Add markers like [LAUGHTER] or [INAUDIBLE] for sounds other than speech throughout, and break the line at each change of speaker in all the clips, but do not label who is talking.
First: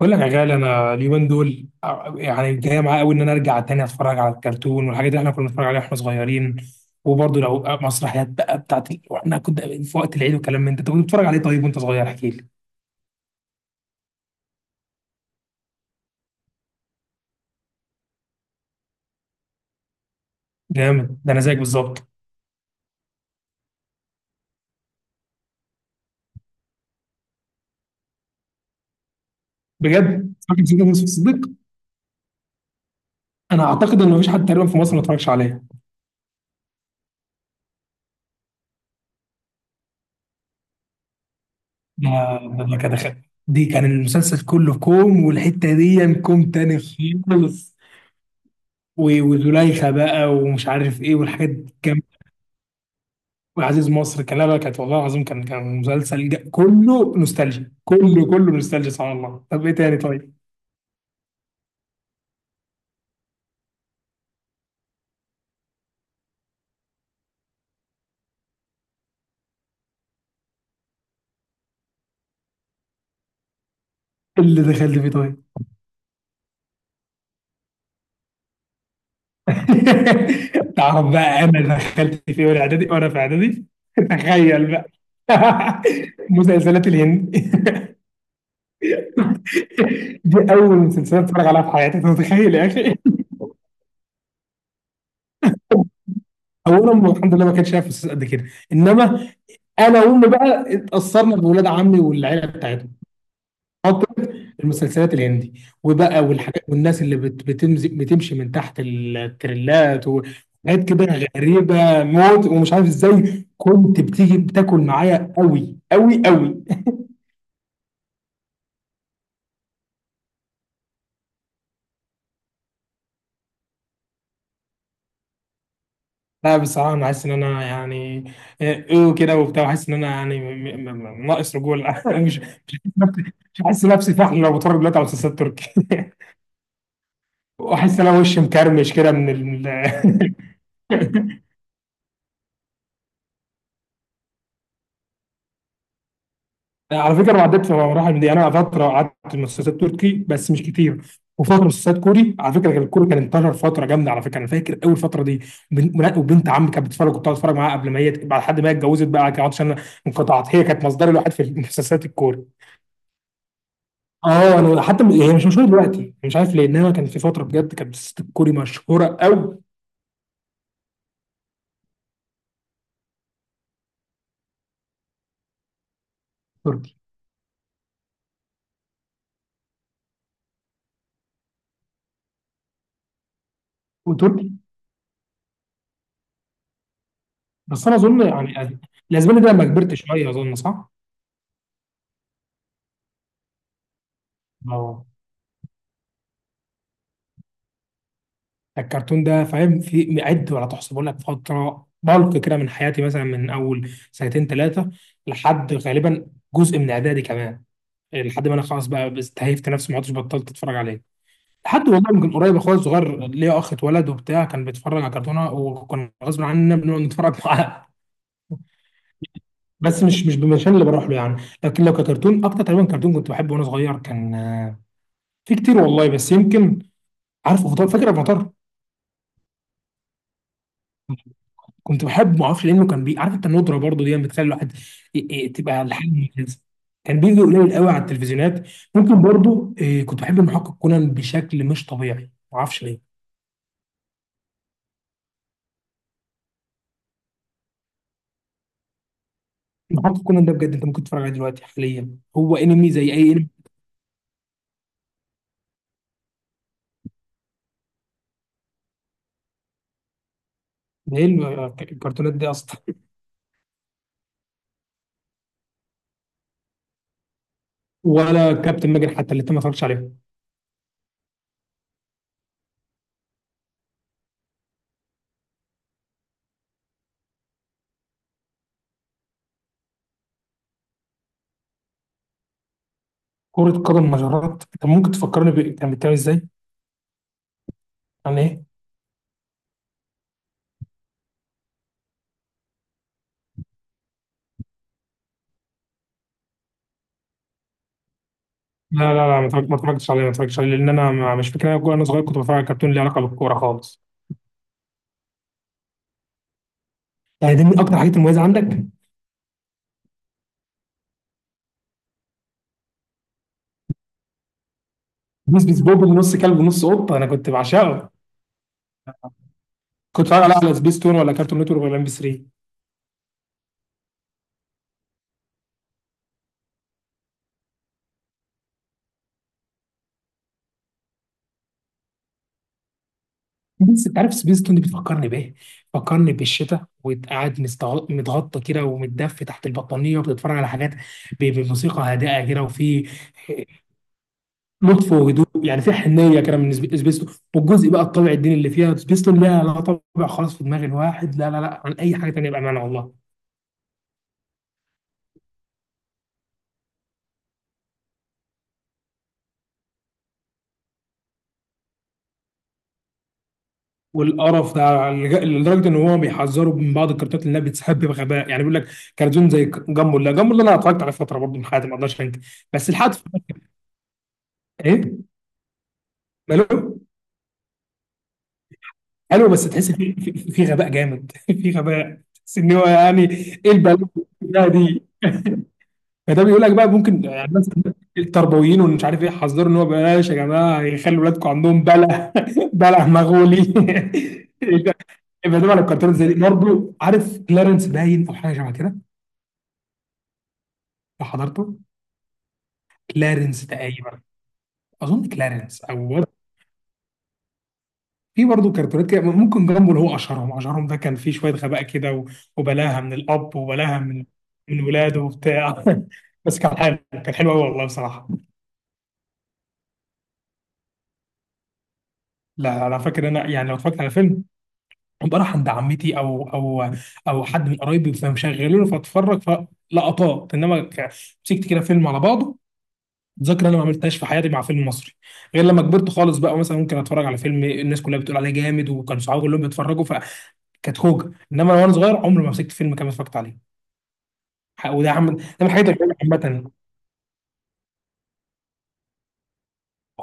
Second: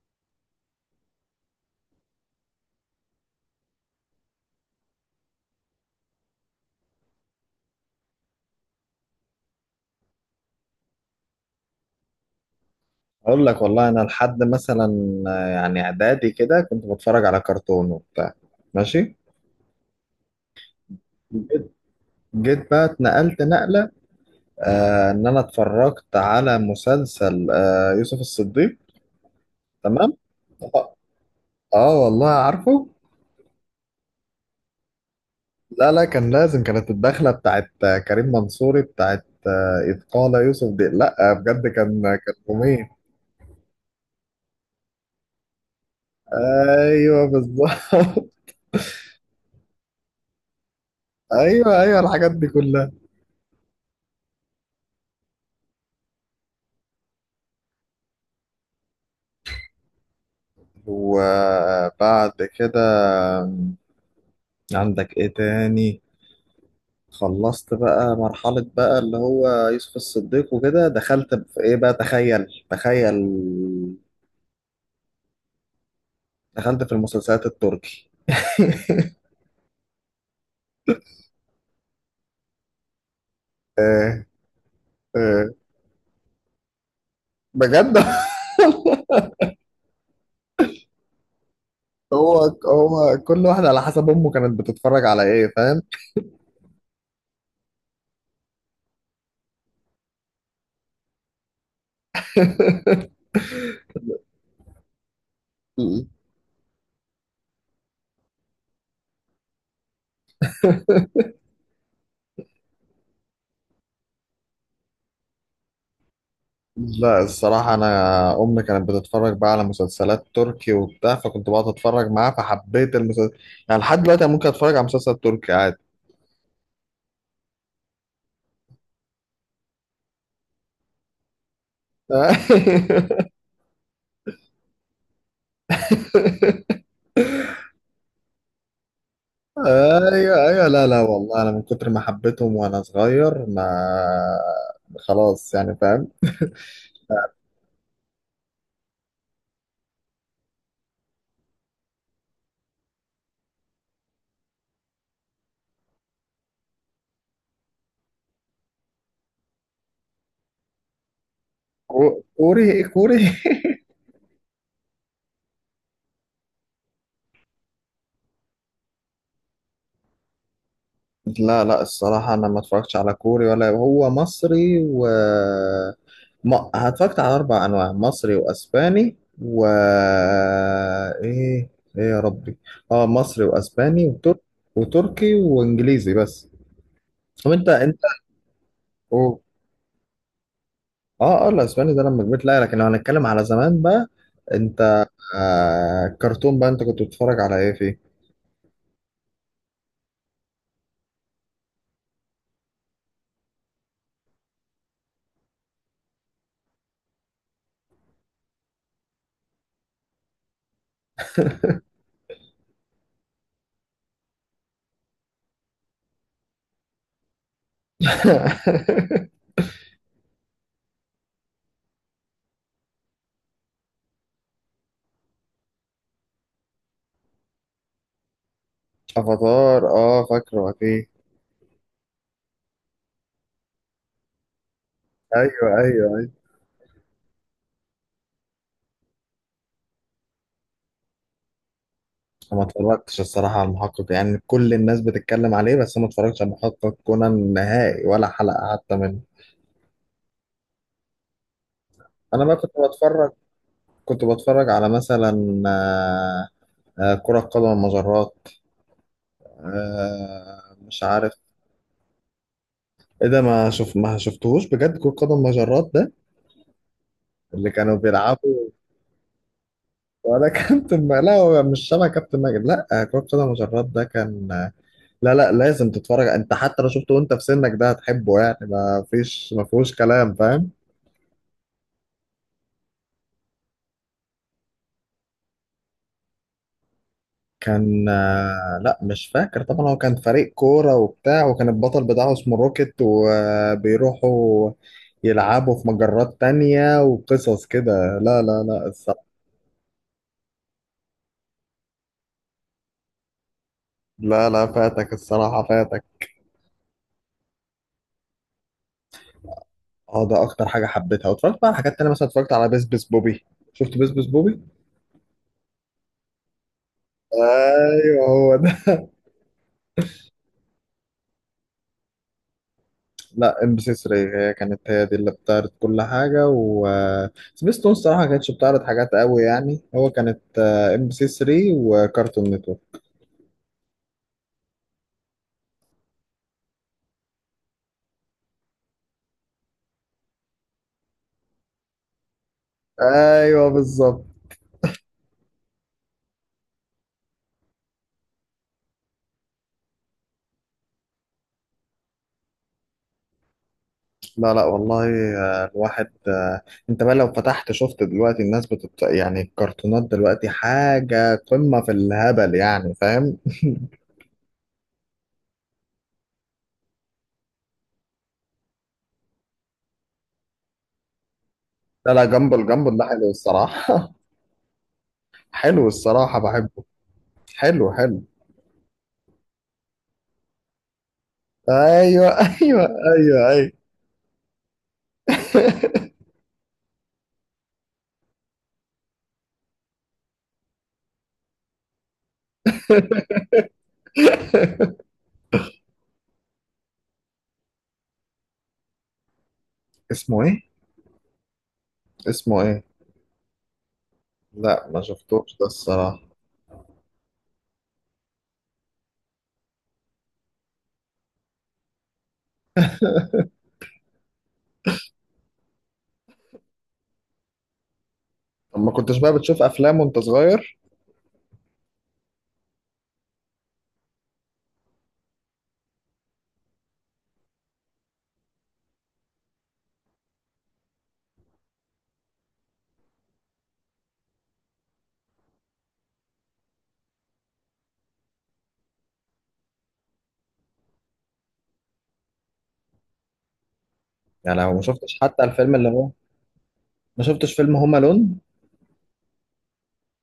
بقول لك يا غالي، انا اليومين دول جاي معايا قوي ان ارجع تاني اتفرج على الكرتون والحاجات اللي احنا كنا بنتفرج عليها واحنا صغيرين. وبرضه لو مسرحيات بقى بتاعت واحنا كنا في وقت العيد والكلام من ده، انت كنت بتتفرج عليه طيب وانت صغير؟ احكي لي.
اقول لك والله انا لحد مثلا يعني اعدادي كده كنت بتفرج على كرتون وبتاع. ماشي.
جامد ده، انا زيك
جيت
بالظبط.
جيت بقى اتنقلت نقلة. آه، ان انا اتفرجت على مسلسل يوسف الصديق. تمام.
بجد فاكر سيدنا
اه.
يوسف الصديق؟
آه والله عارفه.
انا اعتقد ان مفيش حد تقريبا في مصر ما اتفرجش عليه.
لا لا، كان لازم كانت الدخلة بتاعت كريم منصوري بتاعت إذ قال يوسف دي، لا بجد كان
ده
كان
ده ده
جميل.
كده خ- دي كان المسلسل كله كوم والحته دي كوم تاني
ايوه
خالص.
بالظبط.
وزليخه بقى ومش عارف ايه
[LAUGHS]
والحاجات دي.
ايوه ايوه، الحاجات دي كلها.
وعزيز مصر كان، لا لا، كانت والله العظيم كان مسلسل كله نوستالجيا، كله كله نوستالجيا، سبحان الله. طب ايه تاني طيب؟
وبعد كده عندك ايه تاني؟ خلصت بقى مرحلة بقى اللي هو يوسف الصديق وكده، دخلت في ايه بقى؟ تخيل.
اللي دخلت فيه طيب.
دخلت في المسلسلات التركي.
[LAUGHS] تعرف بقى انا دخلت فيه وانا اعدادي، وانا في اعدادي
[LAUGHS]
[LAUGHS]
آه.
تخيل بقى.
آه.
[LAUGHS] مسلسلات الهند.
بجد.
[LAUGHS] دي اول مسلسلات اتفرج عليها في حياتي، انت
[LAUGHS] هو
متخيل يا اخي؟
هو كل واحد على حسب امه كانت بتتفرج على ايه، فاهم.
اولا أمي الحمد لله ما كانش شايف فلوس قد كده، انما انا وامي بقى اتاثرنا بولاد عمي والعيله بتاعتهم.
[LAUGHS]
خاطر المسلسلات الهندي. وبقى والحاجات والناس اللي بتمزي بتمشي من تحت التريلات وحاجات كده، غريبه موت، ومش عارف ازاي كنت بتيجي بتاكل معايا قوي قوي قوي.
لا الصراحة أنا، أمي كانت بتتفرج بقى على مسلسلات تركي وبتاع، فكنت بقعد أتفرج معاها فحبيت المسلسل. يعني لحد دلوقتي أنا ممكن أتفرج على مسلسل تركي عادي.
لا بصراحه انا حاسس ان انا ايه كده وبتاع، حاسس ان انا م- ناقص رجوله. [LAUGHS] مش حاسس نفسي، مش حاسس نفسي فحل لو بتفرج دلوقتي على مسلسلات تركي. [LAUGHS]
[LAUGHS]
واحس ان انا وشي مكرمش كده من ال.
ايوه
[LAUGHS]
ايوه، لا لا والله انا من كتر ما حبيتهم وانا صغير، ما خلاص، يعني فاهم.
على فكره انا عديت في مراحل من دي. انا فتره قعدت في مسلسلات تركي بس مش كتير، وفتره مسلسلات كوري. على فكره كان الكوري كان انتشر فتره جامده على فكره. انا فاكر اول فتره دي، وبنت عمي كانت بتتفرج، كنت بتفرج معاها قبل ما هي بعد حد ما هي اتجوزت بقى، كانت عشان أنا انقطعت، هي كانت مصدري الوحيد في المسلسلات الكوري.
كوري كوري. [LAUGHS]
اه، انا حتى هي مش مشهوره دلوقتي، مش عارف ليه، انما كان في فتره بجد كانت مسلسلات الكوري مشهوره قوي.
لا لا الصراحة أنا ما اتفرجتش على كوري، ولا هو مصري، و ما
تركي.
اتفرجت على أربع أنواع، مصري وأسباني و إيه؟ إيه يا ربي؟ أه، مصري وأسباني وتر...
وتركي.
وتركي وإنجليزي بس. طب أنت
بس انا
أنت،
اظن يعني الاسباني ده لما كبرت شويه، اظن صح؟
اه اه الاسباني ده لما كبرت، لا لكن لو هنتكلم على زمان بقى،
اه،
انت آه، كرتون بقى انت كنت بتتفرج على ايه فيه؟
الكرتون ده فاهم في عد ولا تحصى. بقول لك فتره بلق كده من حياتي، مثلا من اول سنتين ثلاثه لحد غالبا جزء من اعدادي كمان، لحد ما انا خلاص بقى استهيفت نفسي ما عدتش، بطلت اتفرج عليه. لحد والله من قريب اخويا الصغير، ليا اخ اتولد وبتاع، كان بيتفرج على كرتونه وكان غصب عننا بنقعد نتفرج معاه. [LAUGHS]
[LAUGHS]
بس مش بالمشان اللي بروح له يعني. لكن لو ككرتون، اكتر تقريبا كرتون كنت بحبه وانا صغير كان، في كتير والله بس يمكن. عارف مطار؟ فاكر أبو مطار؟
افاتار، اه فاكره اكيد.
كنت بحبه ما اعرفش لانه كان بي. عارف انت الندره برضه دي بتخلي الواحد
ايوه
تبقى لحد
ايوه ايوه.
مميز. كان بيجي قليل قوي على التلفزيونات. ممكن برضه كنت بحب المحقق كونان بشكل مش طبيعي، ما
أنا ما
اعرفش ليه.
اتفرجتش الصراحه على المحقق، يعني كل الناس بتتكلم عليه بس أنا ما اتفرجتش على المحقق كونان نهائي ولا حلقه حتى منه.
المحقق كونان ده بجد انت ممكن تتفرج عليه دلوقتي حاليا،
انا بقى
هو
كنت
انمي زي
بتفرج
اي انمي.
كنت بتفرج على مثلا كرة قدم المجرات، مش
ده ايه
عارف
الكرتونات دي اصلا؟
ايه ده. ما شفتهوش بجد كرة قدم المجرات؟ اللي كانوا
[LAUGHS] ولا
بيلعبوا،
كابتن ماجد حتى اللي انت ما اتفرجتش عليه.
ولا كابتن م... لا هو مش شبه كابتن ماجد، لا كرة قدم مجرات ده كان، لا لا لازم تتفرج انت حتى لو شفته وانت في سنك ده هتحبه يعني، ما فيهوش كلام فاهم.
كرة قدم مجرات، انت ممكن تفكرني ب... كان بيتكلم ازاي؟
كان
عن ايه؟
لا مش فاكر طبعا، هو كان فريق كورة وبتاع، وكان البطل بتاعه اسمه روكيت وبيروحوا يلعبوا في مجرات تانية وقصص كده. لا لا لا
لا لا
الصراحة،
لا، ما اتفرجتش عليه، ما اتفرجتش عليه لان انا مش فاكر انا أنا صغير كنت بتفرج على كرتون ليه علاقه بالكوره خالص.
لا لا فاتك الصراحة فاتك.
يعني دي من اكتر الحاجات المميزه عندك؟
اه ده اكتر حاجه حبيتها، واتفرجت بقى على حاجات تانية، مثلا اتفرجت على بس بس بوبي. شفت بس بس بوبي؟
سبيس بوب اللي نص كلب ونص قطه، انا كنت بعشقه.
ايوه هو ده. [LAUGHS]
كنت بتفرج عليها على سبيس تون ولا كارتون نتورك ولا ام بي 3؟
لا ام بي سي 3، هي كانت هي دي اللي بتعرض كل حاجه، و سبيستون الصراحه ما كانتش بتعرض حاجات قوي يعني، هو كانت ام بي سي 3 وكارتون نتورك.
بس انت عارف سبيس تون دي بتفكرني بايه؟ بتفكرني بالشتاء وقاعد متغطى كده ومتدفي تحت البطانيه وبتتفرج على حاجات بموسيقى هادئه كده، وفي
ايوه بالظبط.
لطف وهدوء، يعني في حنيه كده من سبيس تون. والجزء بقى الطابع الديني اللي فيها سبيس تون، لا لا طابع خالص في دماغ الواحد، لا لا لا عن اي حاجه تانيه، بامانه والله.
لا لا والله. آه، الواحد آه، انت بقى لو فتحت شفت دلوقتي الناس بتت... يعني الكرتونات دلوقتي حاجه قمه في الهبل، يعني فاهم.
والقرف ده على- لدرجه ان هو بيحذروا من بعض الكرتونات لانها بتسحب بغباء، يعني بيقول لك كرتون زي جامبو. لا، جامبو ده انا اتفرجت على فتره برضه من حياتي، ما
لا
اقدرش
لا،
انكر.
جامبل
بس
ده
لحد
حلو
فترة-
الصراحه. [LAUGHS]
ايه
حلو الصراحة
ماله؟
بحبه، حلو.
حلو، بس تحس في غباء جامد. [LAUGHS] في غباء،
ايوه. [LAUGHS]
تحس ان
ايوه
هو يعني
ايوه
ايه
ايوه.
البلاوي ده دي.
[LAUGHS]
فده بيقول لك بقى ممكن يعني مثلا التربويين ومش عارف ايه حذروا ان هو بلاش يا جماعه يخلوا ولادكم عندهم بلع. بلع [LAUGHS] مغولي. [LAUGHS] يبقى ده على الكرتون زي دي برضه، عارف كلارنس؟ باين او حاجه شبه كده.
اسمه ايه؟
حضرته
اسمه ايه؟
كلارنس تقريبا.
لا ما
اظن
شفتوش ده
كلارنس او ور-.
الصراحة.
في برضه كرتونات كده ممكن جامبو اللي هو اشهرهم، اشهرهم ده كان فيه شويه غباء كده، وبلاها من الاب وبلاها من ولاده وبتاع. [LAUGHS] بس كان حلو، كان حلو قوي والله بصراحه.
طب ما كنتش بقى بتشوف افلام وانت صغير؟
لا انا فاكر انا يعني لو اتفرجت على فيلم، بروح عند عمتي او حد من قرايبي فمشغلونه فاتفرج فلقطات، انما مسكت كده فيلم على بعضه، ذاكره انا ما عملتهاش في حياتي مع فيلم مصري، غير لما كبرت خالص بقى مثلا ممكن اتفرج على فيلم الناس كلها بتقول عليه جامد وكان صحابي كلهم بيتفرجوا فكانت خوجه. انما انا وانا صغير عمري ما مسكت فيلم كامل اتفرجت عليه.
يعني لو ما
وده
شفتش حتى
ده من
الفيلم
الحاجات
اللي هو،
اللي عامه.
ما شفتش فيلم هوم الون؟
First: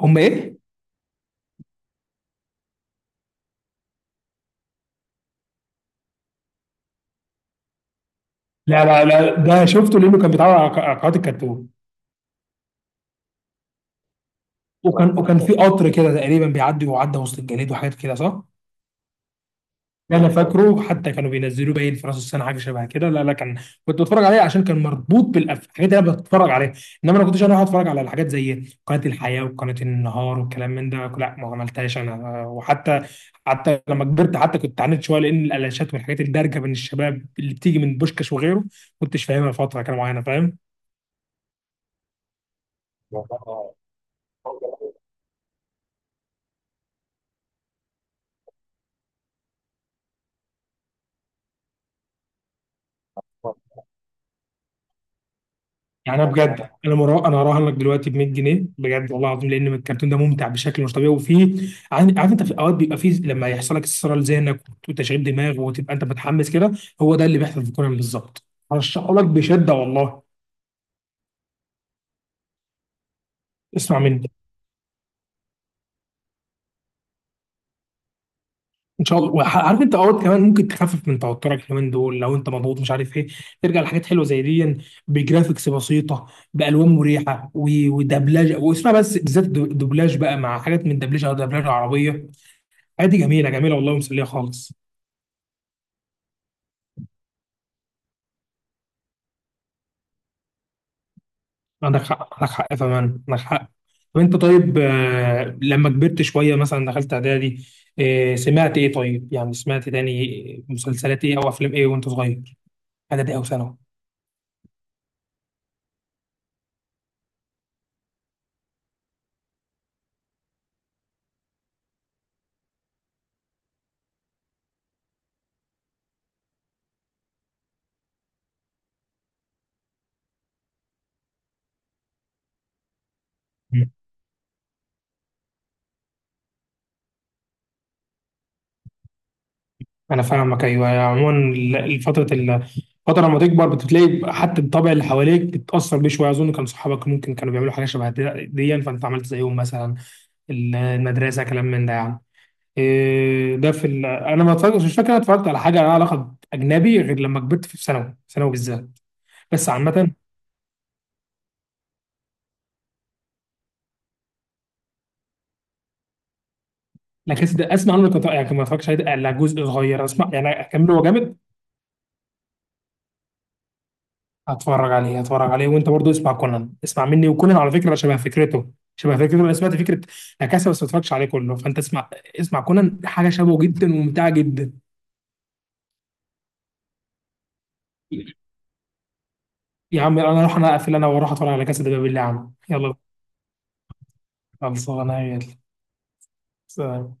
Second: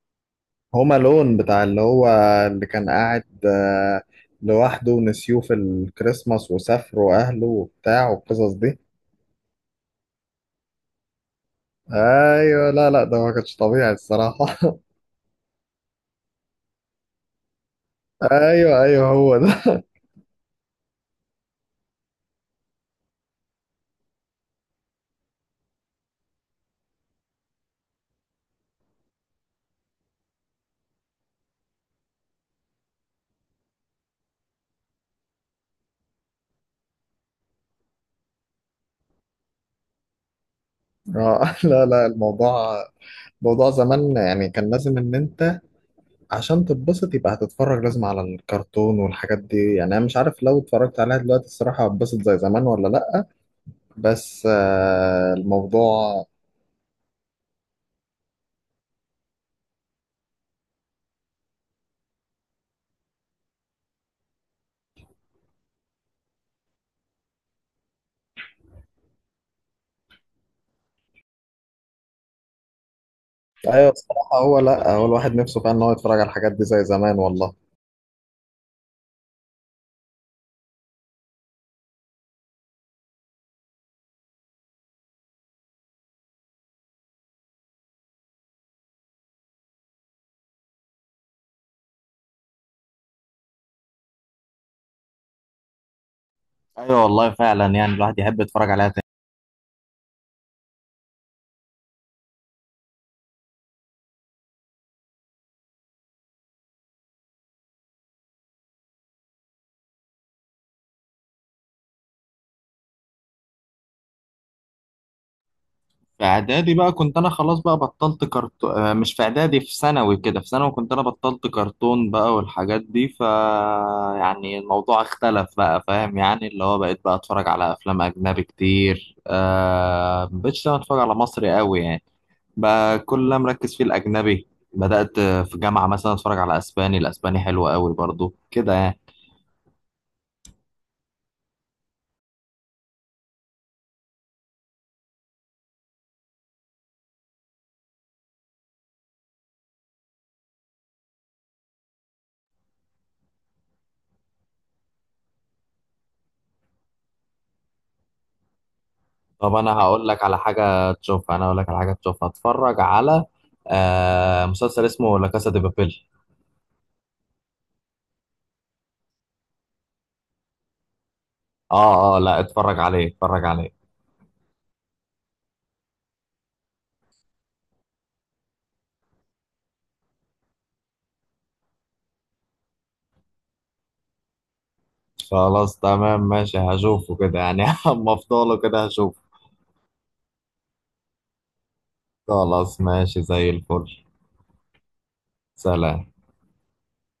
هم ايه؟
هوم الون بتاع اللي هو اللي كان قاعد لوحده ونسيوه في الكريسماس وسافروا اهله وبتاع والقصص دي.
لا لا لا، ده شفته لانه كان بيتعرض على على قناه الكرتون.
ايوه لا لا ده ما كانش طبيعي الصراحة. [LAUGHS]
وكان في قطر كده تقريبا بيعدي وعدى وسط الجليد وحاجات كده صح؟
ايوه ايوه هو ده.
ده انا فاكره، حتى كانوا بينزلوه باين في راس السنه حاجه شبه كده. لا لا كان، كنت بتفرج عليه عشان كان مربوط بالحاجات اللي انا بتفرج عليها. انما انا ما كنتش انا اقعد اتفرج على الحاجات زي قناه الحياه وقناه النهار والكلام من ده، لا ما عملتهاش انا. وحتى حتى لما كبرت حتى كنت عانيت شويه لان الالاشات والحاجات الدارجه بين الشباب اللي بتيجي من بوشكاش وغيره ما كنتش فاهمها فتره كده معينه، فاهم؟
لا لا الموضوع، موضوع زمان يعني كان لازم ان انت عشان تتبسط يبقى هتتفرج لازم على الكرتون والحاجات دي، يعني انا مش عارف لو اتفرجت عليها دلوقتي الصراحة هتبسط زي زمان ولا لأ. بس آه،
يعني
الموضوع
انا بجد انا مرا... انا هراهنك دلوقتي ب 100 جنيه بجد والله العظيم لان الكرتون ده ممتع بشكل مش طبيعي، وفيه عارف انت، في اوقات بيبقى فيه لما يحصل لك استثارة لذهنك وتشغيل دماغ وتبقى انت متحمس كده، هو ده اللي بيحصل في كونان بالظبط. هرشحه لك بشده والله.
ايوه
اسمع مني،
الصراحة، هو لأ، هو الواحد نفسه فعلا ان هو يتفرج على الحاجات دي زي زمان والله.
ان شاء الله. عارف انت اوقات كمان ممكن تخفف من توترك اليومين دول لو انت مضغوط مش عارف ايه، ترجع لحاجات حلوه زي دي، بجرافيكس بسيطه، بالوان مريحه، ودبلجه. واسمع بس بالذات الدبلاج بقى مع حاجات من دبلجه، او دبلجه عربيه عادي، جميلة جميلة والله، ومسلية خالص.
ايوه والله فعلا، يعني الواحد يحب يتفرج عليها.
عندك حق، عندك حق فمان، عندك حق. طب انت طيب، لما كبرت شوية مثلا دخلت اعدادي، سمعت ايه طيب؟ يعني سمعت تاني مسلسلات ايه او افلام ايه وانت صغير، اعدادي او ثانوي؟
في اعدادي بقى كنت انا خلاص بقى بطلت كرتون، مش في اعدادي، في ثانوي كده، في ثانوي كنت انا بطلت كرتون بقى والحاجات دي. ف يعني الموضوع اختلف بقى فاهم، يعني اللي هو بقيت بقى اتفرج على افلام اجنبي كتير، آه مبقتش انا اتفرج على مصري قوي يعني، بقى كل اللي أنا مركز فيه
مم.
الاجنبي. بدأت في جامعة مثلا اتفرج على اسباني، الاسباني حلو قوي برضو كده يعني.
انا فاهمك ايوه. يعني عموما الفترة لما تكبر بتلاقي حتى الطبع اللي حواليك بتتأثر بيه شوية. أظن كان صحابك ممكن كانوا بيعملوا حاجة شبه دي دياً، فأنت عملت زيهم مثلا، المدرسة، كلام من ده يعني. إيه ده في ال... انا ما اتفرجتش، مش فاكر انا اتفرجت على حاجه لها علاقه اجنبي غير لما كبرت في ثانوي، ثانوي بالذات.
طب
بس عامه،
انا هقول لك على حاجة تشوفها، اتفرج على آه مسلسل اسمه لا كاسا دي بابيل.
لا كاسا ده اسمع عنه لكن- يعني ما اتفرجتش عليه الا جزء صغير. اسمع يعني، اكمله؟ هو جامد؟
اه اه لا اتفرج عليه اتفرج عليه.
هتفرج عليه، هتفرج عليه. وانت برضو اسمع كونان، اسمع مني. وكونان على فكره شبه فكرته، شبه فكرته انا سمعت فكره لا كاسا، بس ما اتفرجتش عليه كله. فانت اسمع، اسمع كونان، حاجه شبهه جدا وممتعه جدا.
خلاص تمام ماشي، هشوفه كده يعني. [LAUGHS] اما افضله كده هشوفه.
يا عم انا اروح، انا اقفل انا واروح اتفرج على كاسا ده بالله، يا عم
خلاص
يلا.
ماشي زي الفل.
خلصانه يلا.
سلام.
سلام.